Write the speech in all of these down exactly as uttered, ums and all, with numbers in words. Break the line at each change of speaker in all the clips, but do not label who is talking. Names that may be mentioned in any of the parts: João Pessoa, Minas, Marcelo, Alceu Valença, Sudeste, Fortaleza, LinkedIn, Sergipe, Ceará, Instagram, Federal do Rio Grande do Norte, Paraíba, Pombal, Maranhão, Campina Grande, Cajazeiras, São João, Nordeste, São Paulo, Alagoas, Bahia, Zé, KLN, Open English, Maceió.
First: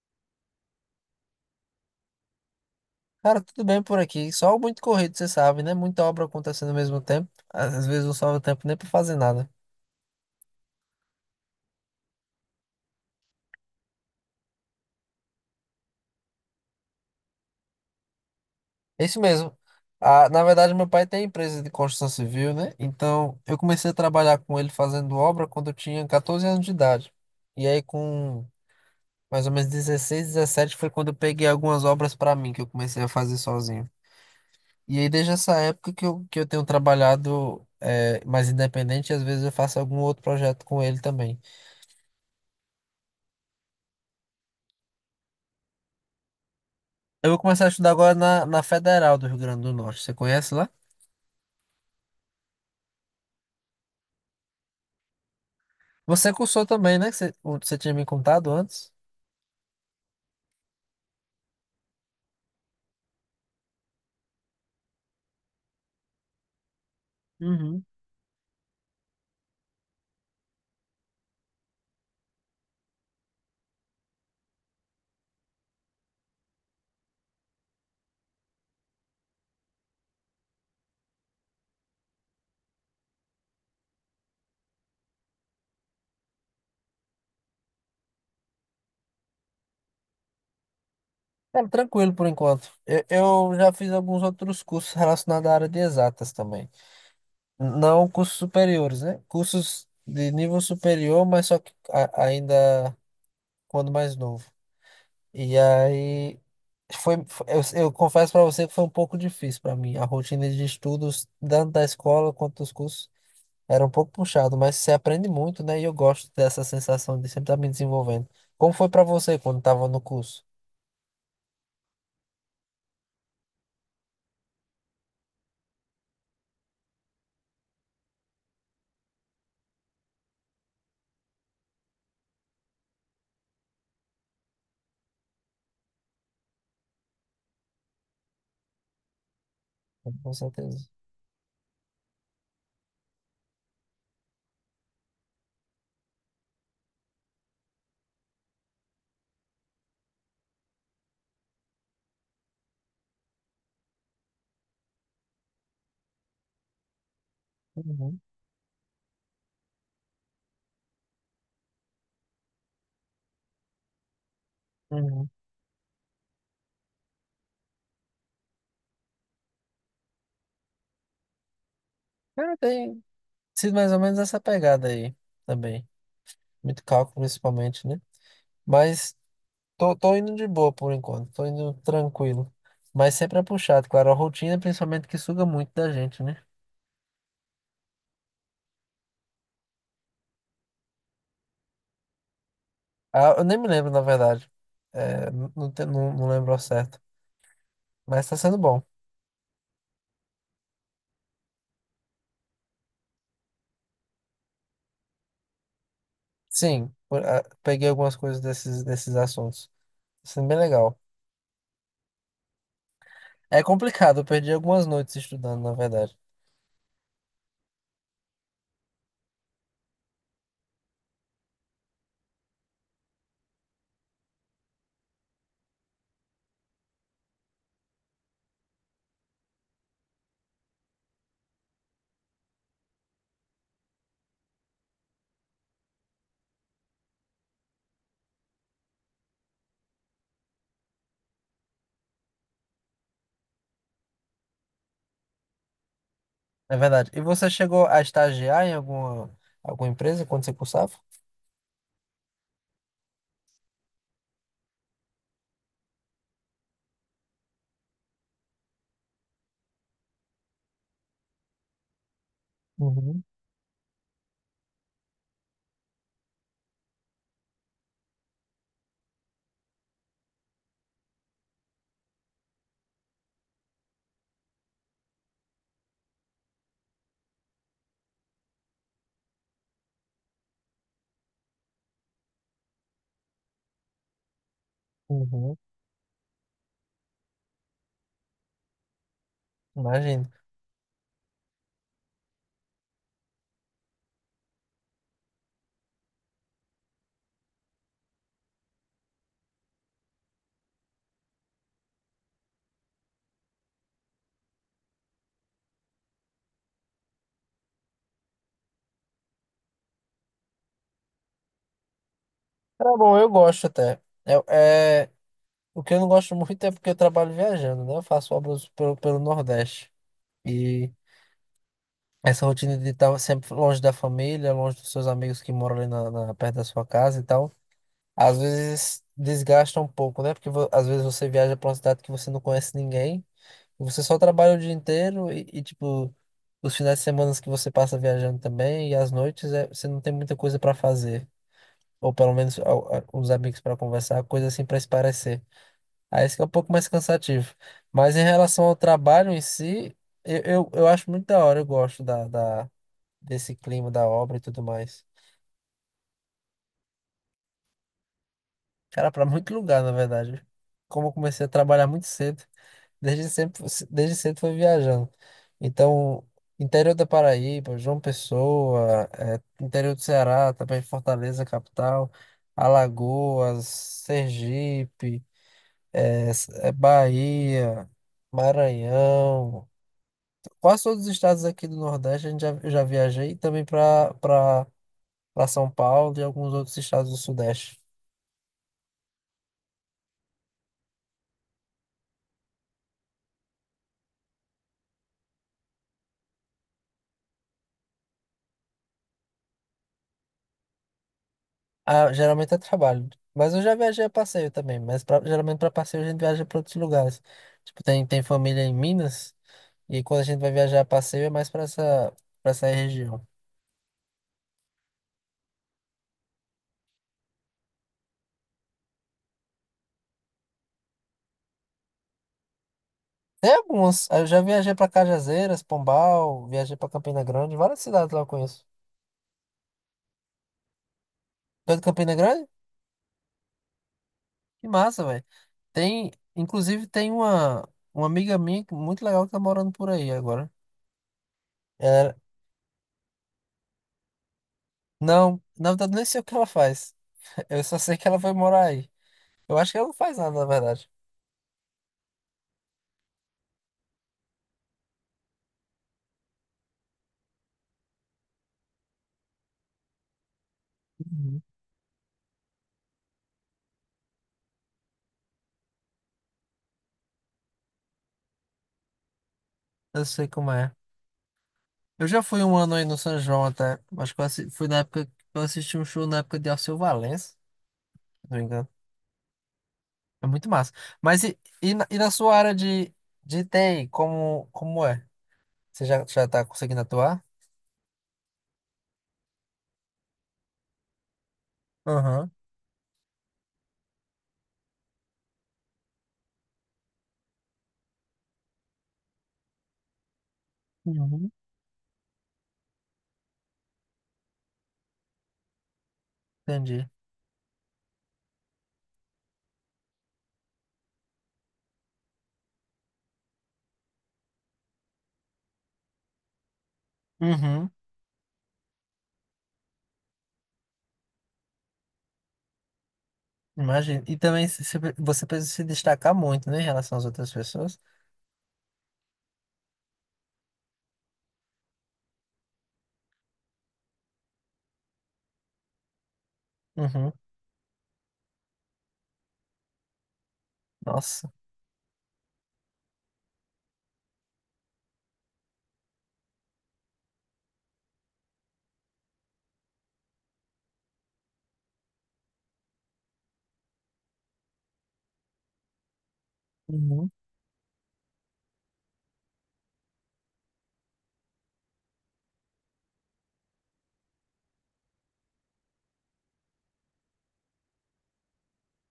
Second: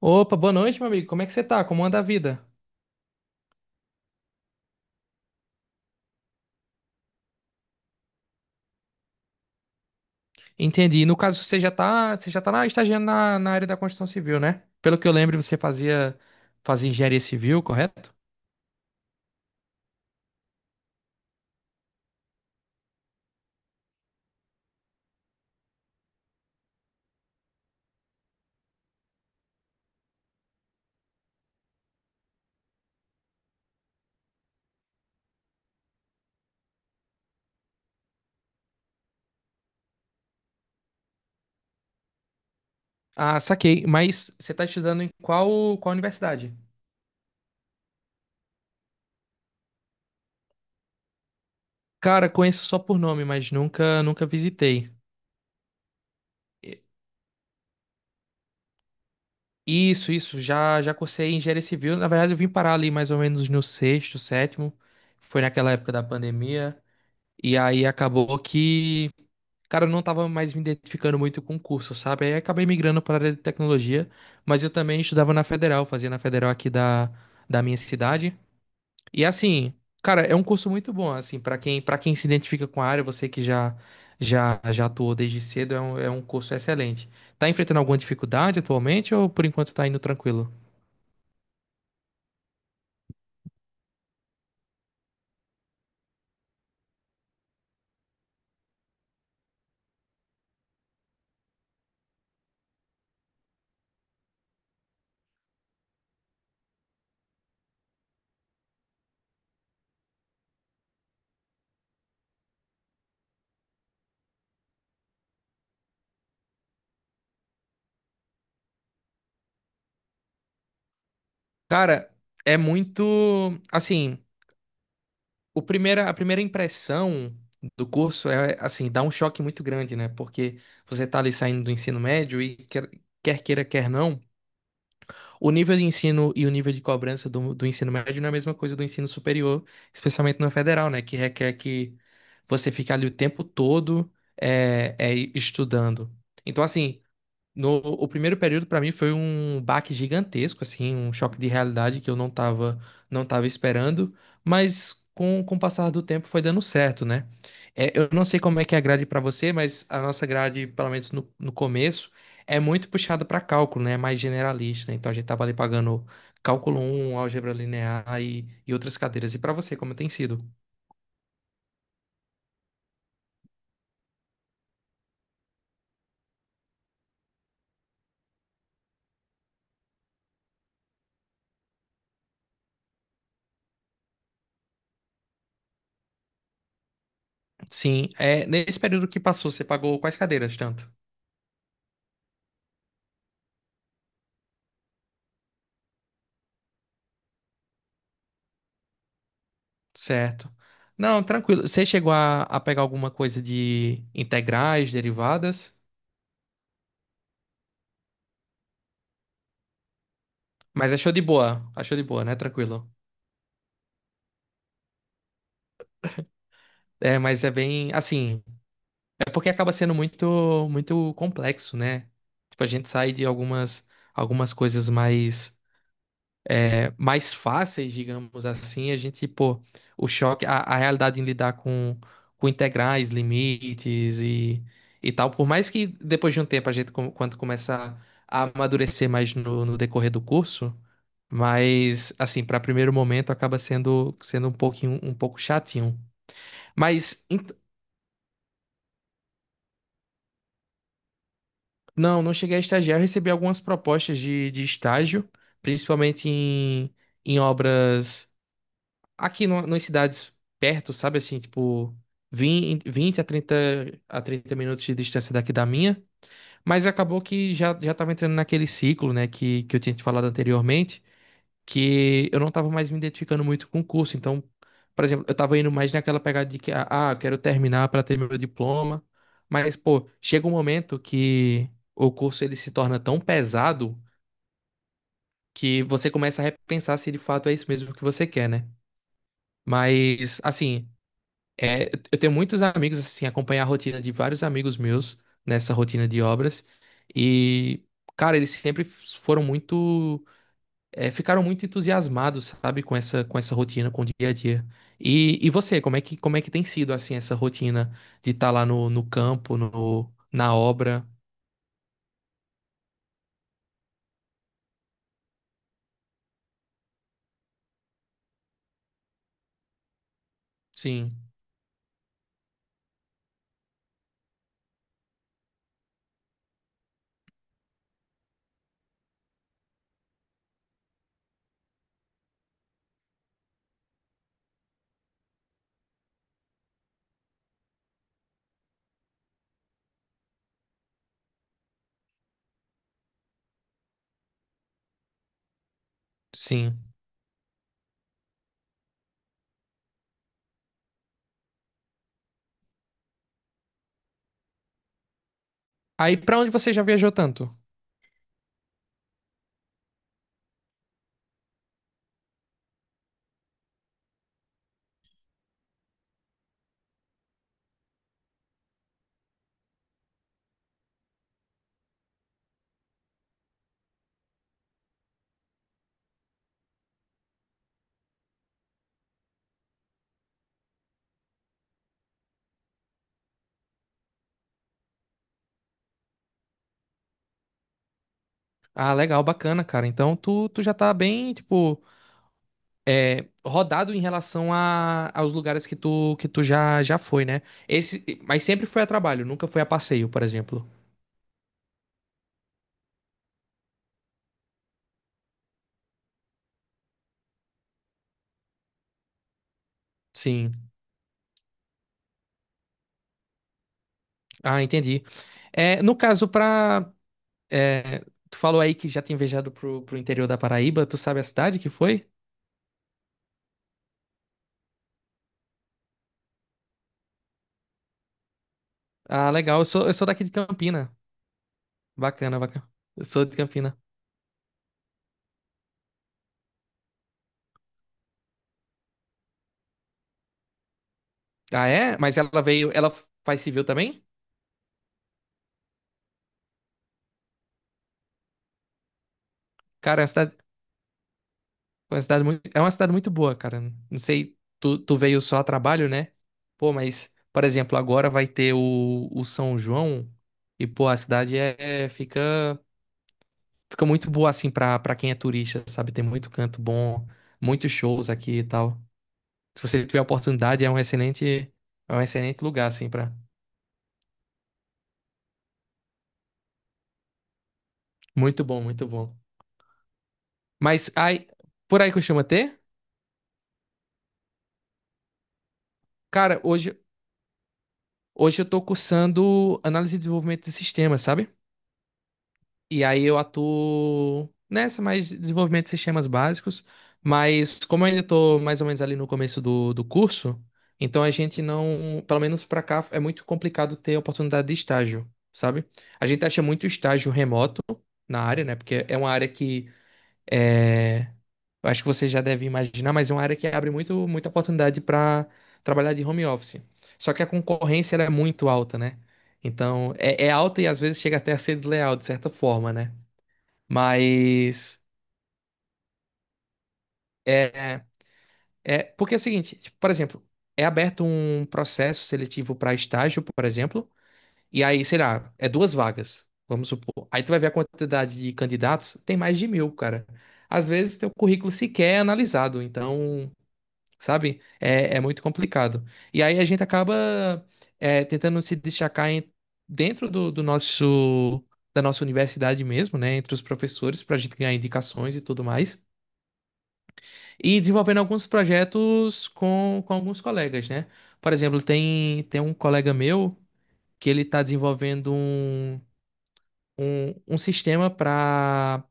Opa, boa noite, meu amigo. Como é que você tá? Como anda a vida?
Cara, tudo bem por aqui. Só muito corrido, você sabe, né? Muita obra acontecendo ao mesmo tempo. Às vezes não sobra tempo nem pra fazer nada.
Entendi. No caso, você já tá, você já tá na, estagiando na, na área da construção civil, né? Pelo que eu lembro, você fazia, fazia engenharia civil, correto?
É isso mesmo. Ah, na verdade, meu pai tem empresa de construção civil, né? Então, eu comecei a trabalhar com ele fazendo obra quando eu tinha quatorze anos de idade. E aí, com mais ou menos dezesseis dezessete foi quando eu peguei algumas obras pra mim, que eu comecei a fazer sozinho. E aí, desde essa época que eu, que eu tenho trabalhado eh, mais independente, e às vezes eu faço algum outro projeto com ele também.
Ah, saquei. Mas você tá estudando em qual, qual universidade?
Eu vou começar a estudar agora na, na Federal do Rio Grande do Norte. Você conhece lá?
Cara, conheço só por nome, mas nunca, nunca visitei.
Você cursou
E-
também, né? Que Você, o- que você tinha me contado antes.
Isso, isso. Já, já cursei engenharia civil. Na verdade, eu vim parar ali mais ou menos no sexto, sétimo. Foi naquela época da pandemia. E
Uhum.
aí acabou que cara, eu não tava mais me identificando muito com o curso, sabe? Aí acabei migrando para a área de tecnologia, mas eu também estudava na Federal, fazia na Federal aqui da, da minha cidade. E assim, cara, é um curso muito bom, assim, para quem, para quem se identifica com a área, você que já já já atuou desde cedo, é um, é um curso excelente. Tá enfrentando alguma dificuldade atualmente ou por enquanto tá indo tranquilo?
Cara, tranquilo por enquanto. Eu, eu já fiz alguns outros cursos relacionados à área de exatas também. Não cursos superiores, né? Cursos de nível superior, mas só que a- ainda quando mais novo. E aí, foi, foi- eu, eu confesso para você que foi um pouco difícil para mim, a rotina de estudos, tanto da escola quanto dos cursos. Era um pouco puxado, mas você aprende muito, né? E eu gosto dessa sensação de sempre estar me desenvolvendo. Como foi pra você quando estava no curso?
Cara, é muito, assim, O primeira, a primeira impressão do curso é, assim, dá um choque muito grande, né? Porque você tá ali saindo do ensino médio e quer, quer queira, quer não, o nível de ensino e o nível de cobrança do, do ensino médio não é a mesma coisa do ensino superior,
Com
especialmente no
certeza.
federal, né? Que requer que você fique ali o tempo todo é, é, estudando. Então, assim, no, o primeiro período para mim foi um baque gigantesco, assim, um choque de realidade que eu não tava, não tava esperando, mas com, com o passar do tempo foi dando certo, né? É, eu
Uhum,
não sei como é que é a grade para você, mas a nossa grade, pelo menos no, no começo, é muito puxada para cálculo, né? É mais generalista, né? Então a gente
uhum.
tava ali pagando cálculo um, álgebra linear e, e outras cadeiras. E para você, como tem sido?
Cara, tem sido mais ou menos essa pegada aí também. Muito cálculo, principalmente, né? Mas tô, tô indo de boa por enquanto, tô indo tranquilo. Mas sempre é puxado, claro. A rotina, principalmente, que suga muito da gente, né?
Sim, é, nesse período que passou, você pagou quais cadeiras tanto?
Ah, eu nem me lembro, na verdade. É, não, não, te- não não lembro ao certo. Mas tá sendo bom.
Certo. Não, tranquilo. Você chegou a, a pegar alguma coisa de integrais, derivadas,
Sim, por- ah, peguei algumas coisas desses, desses assuntos. Isso é bem
mas
legal.
achou de boa. Achou de boa, né? Tranquilo.
É complicado, eu perdi algumas noites estudando, na verdade.
É, mas é bem assim. É porque acaba sendo muito muito complexo, né? Tipo, a gente sai de algumas algumas coisas mais é, mais fáceis, digamos assim, a gente, pô, o choque, a, a realidade em lidar com, com integrais, limites e, e tal, por mais que depois de um tempo a gente, com- quando começa a amadurecer mais no, no decorrer do curso, mas, assim, para primeiro momento acaba sendo, sendo um pouquinho, um pouco chatinho.
É verdade. E
Mas,
você
ent-
chegou a estagiar em alguma, alguma empresa quando você cursava?
não, não cheguei a estagiar, eu recebi algumas propostas de, de estágio, principalmente em, em obras aqui no, nas cidades perto, sabe assim, tipo vinte 20
Uhum,
a trinta a trinta minutos de distância daqui da minha, mas acabou que já, já tava entrando naquele ciclo, né, que, que eu tinha te falado anteriormente, que eu não tava mais me identificando muito com o curso, então, por exemplo, eu tava indo mais naquela pegada de que, ah, ah, eu quero terminar para ter meu diploma, mas, pô, chega um momento que o curso ele se torna tão pesado
uhum,
que você começa a repensar se de fato é isso mesmo que você quer, né?
imagino.
Mas, assim, é, eu tenho muitos amigos, assim, acompanhar a rotina de vários amigos meus nessa rotina de obras. E, cara, eles sempre f- foram muito, é, ficaram muito entusiasmados, sabe, com essa, com essa rotina, com o dia a dia. E, e você, como é que, como é que tem sido, assim, essa rotina de estar lá no, no campo, no, na obra?
Era bom, eu gosto até. É, é, o que eu não gosto muito é porque eu trabalho viajando, né? Eu faço obras pelo, pelo Nordeste. E
Sim,
essa rotina de estar sempre longe da família, longe dos seus amigos que moram ali na, na- perto da sua casa e tal. Às vezes desgasta um pouco, né? Porque vo- às vezes você viaja pra uma cidade que você não conhece ninguém, e você só trabalha o dia inteiro e, e, tipo, os finais de semana que você passa viajando também, e as noites é, você não tem muita coisa pra fazer. Ou pelo menos a- a- os amigos pra conversar, coisa assim pra se parecer. Aí isso que é um pouco
sim.
mais cansativo. Mas em relação ao trabalho em si, eu, eu, eu acho muito da hora, eu gosto da, da, desse clima da obra e tudo mais.
Aí, pra onde você já viajou tanto?
Cara, pra muito lugar, na verdade. Como eu comecei a trabalhar muito cedo, desde sempre, desde cedo fui viajando. Então, interior da Paraíba, João Pessoa, eh, interior do Ceará, também Fortaleza, capital, Alagoas, Sergipe, eh, S- eh, Bahia, Maranhão. Quase todos os estados aqui do Nordeste a gente já, eu já viajei e também para para São Paulo e alguns outros estados do Sudeste.
Ah, legal, bacana, cara. Então, tu, tu já tá bem, tipo rodado em relação a, aos lugares que tu, que tu já, já foi, né? Esse, mas sempre foi a trabalho, nunca foi a passeio, por exemplo.
Ah, geralmente é trabalho. Mas eu já viajei a passeio também. Mas pra- geralmente para passeio a gente viaja para outros lugares. Tipo, tem, tem família em Minas. E quando a gente vai
Sim.
viajar a passeio é mais para essa, para essa região.
Ah, entendi. É, no caso, pra. É, tu falou aí que já tinha viajado pro, pro interior da Paraíba, tu sabe a cidade que foi?
Tem alguns. Eu já viajei para Cajazeiras, Pombal. Viajei para Campina Grande. Várias cidades lá eu conheço.
Ah, legal. Eu sou, eu sou daqui de Campina.
Tu é de Campina
Bacana,
Grande?
bacana. Eu sou de Campina.
Que massa, velho. Tem, inclusive, tem uma, uma amiga minha que- muito legal que tá morando por aí agora.
Ah, é?
Ela-
Mas ela veio. Ela faz civil também?
não, na verdade, nem sei o que ela faz. Eu só sei que ela foi morar aí. Eu acho que ela não
Cara, é
faz
cidade.
nada, na verdade.
Foi uma cidade muito, é uma cidade muito boa, cara. Não sei, tu, tu veio só a trabalho, né? Pô, mas, por exemplo, agora vai ter o, o São João e, pô, a cidade
Uhum.
é, é- fica, fica muito boa, assim, pra, pra quem é turista, sabe? Tem muito canto bom, muitos shows aqui e tal. Se você tiver a
Eu sei como
oportunidade, é
é.
um excelente, é um
Eu já
excelente
fui um
lugar,
ano aí
assim,
no
pra...
São João até. Acho que eu assi- fui na época que eu assisti um show na época de Alceu Valença, se não me
Muito bom,
engano.
muito bom.
É muito massa.
Mas
Mas
aí,
e, e,
por
na,
aí
e na
costuma
sua área
ter?
de, de T I, como, como é? Você já, já
Cara,
tá
hoje,
conseguindo atuar?
hoje eu tô cursando análise e desenvolvimento de sistemas, sabe?
Aham.
E aí eu atuo nessa mais desenvolvimento de sistemas básicos, mas como eu ainda estou mais ou menos ali no começo do, do curso, então a
Uhum.
gente não, pelo menos para cá, é muito complicado ter oportunidade de estágio, sabe? A gente acha muito
Entendi.
estágio remoto na área, né? Porque é uma área que é, eu acho que você já deve imaginar, mas é uma área que abre muito, muita oportunidade para trabalhar de home office. Só que a
Uhum.
concorrência ela é muito alta, né? Então, é, é alta e às vezes chega até a ser desleal, de certa forma, né?
Imagino. E também se- se-
Mas
você precisa se destacar muito, né, em relação às outras pessoas.
é, é porque é o seguinte, tipo, por exemplo, é aberto um processo seletivo para estágio, por exemplo, e aí, sei lá, é duas vagas, vamos supor.
Uhum.
Aí tu vai ver a quantidade de candidatos, tem mais de mil, cara. Às vezes teu
Nossa.
currículo sequer é analisado, então, sabe, é, é muito complicado. E aí a gente acaba é, tentando se destacar em- dentro do, do nosso, da nossa universidade mesmo, né, entre os professores, para a gente ganhar indicações e tudo mais.
Uhum.
E desenvolvendo alguns projetos com, com alguns colegas, né? Por exemplo, tem, tem um colega meu que ele está desenvolvendo um, um, um sistema para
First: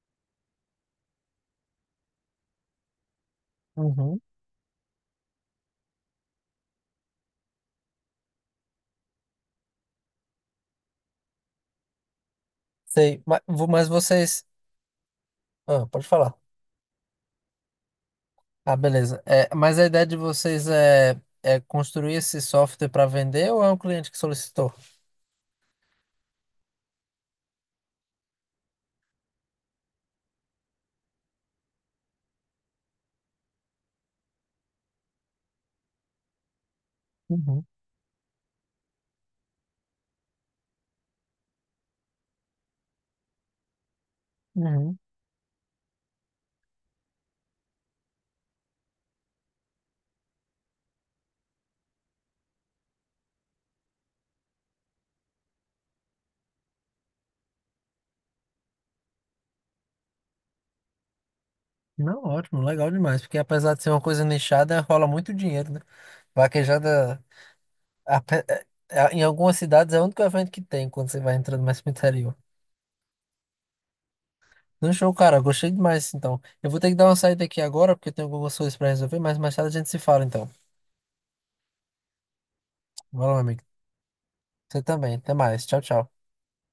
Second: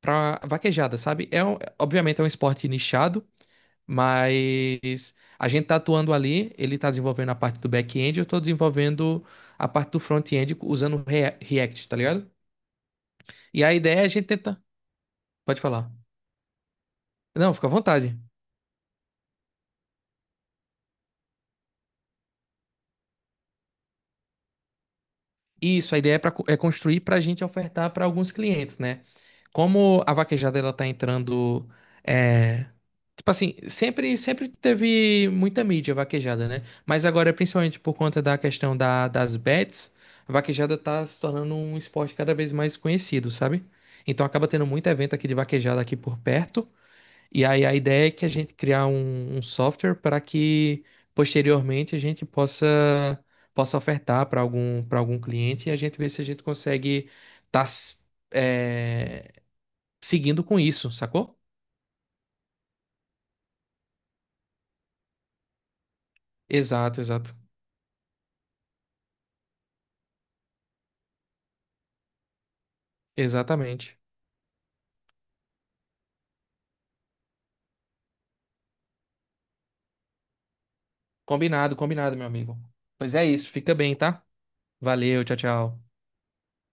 para vaquejada, sabe? É, um- obviamente é um esporte nichado,
Uhum.
mas a gente está atuando ali, ele está desenvolvendo a parte do back-end, eu estou desenvolvendo a parte do front-end usando Rea- React, tá ligado?
Sei. Mas,
E a
mas
ideia é a gente
vocês.
tentar... Pode
Ah,
falar.
pode falar.
Não, fica à vontade.
Ah, beleza. É, mas a ideia de vocês é, é construir esse software para vender ou é um cliente que solicitou?
Isso, a ideia é, pra, co- é construir para a gente ofertar para alguns clientes, né? Como a vaquejada ela tá entrando, é, tipo assim, sempre sempre teve muita mídia vaquejada, né? Mas agora,
Uhum,
principalmente por conta da questão da, das bets, a vaquejada tá se tornando um esporte cada vez mais conhecido, sabe? Então acaba tendo muito
uhum.
evento aqui de vaquejada aqui por perto e aí a ideia é que a gente criar um, um software para que posteriormente a gente possa possa ofertar para algum para algum cliente e a gente ver se a gente consegue estar seguindo com isso, sacou?
Não, ótimo, legal demais, porque apesar de ser uma coisa nichada, rola muito dinheiro, né?
Exato,
Vaquejada,
exato,
ape- é- é- em algumas cidades é o único evento que tem quando você vai entrando mais pro interior.
exatamente.
Não, show, cara, gostei demais, então. Eu vou ter que dar uma saída aqui agora, porque eu tenho algumas coisas para resolver, mas mais tarde a gente se fala, então.
Combinado, combinado, meu amigo. Pois é
Valeu, meu
isso,
amigo.
fica bem, tá?
Você também,
Valeu,
até
tchau,
mais, tchau,
tchau.
tchau.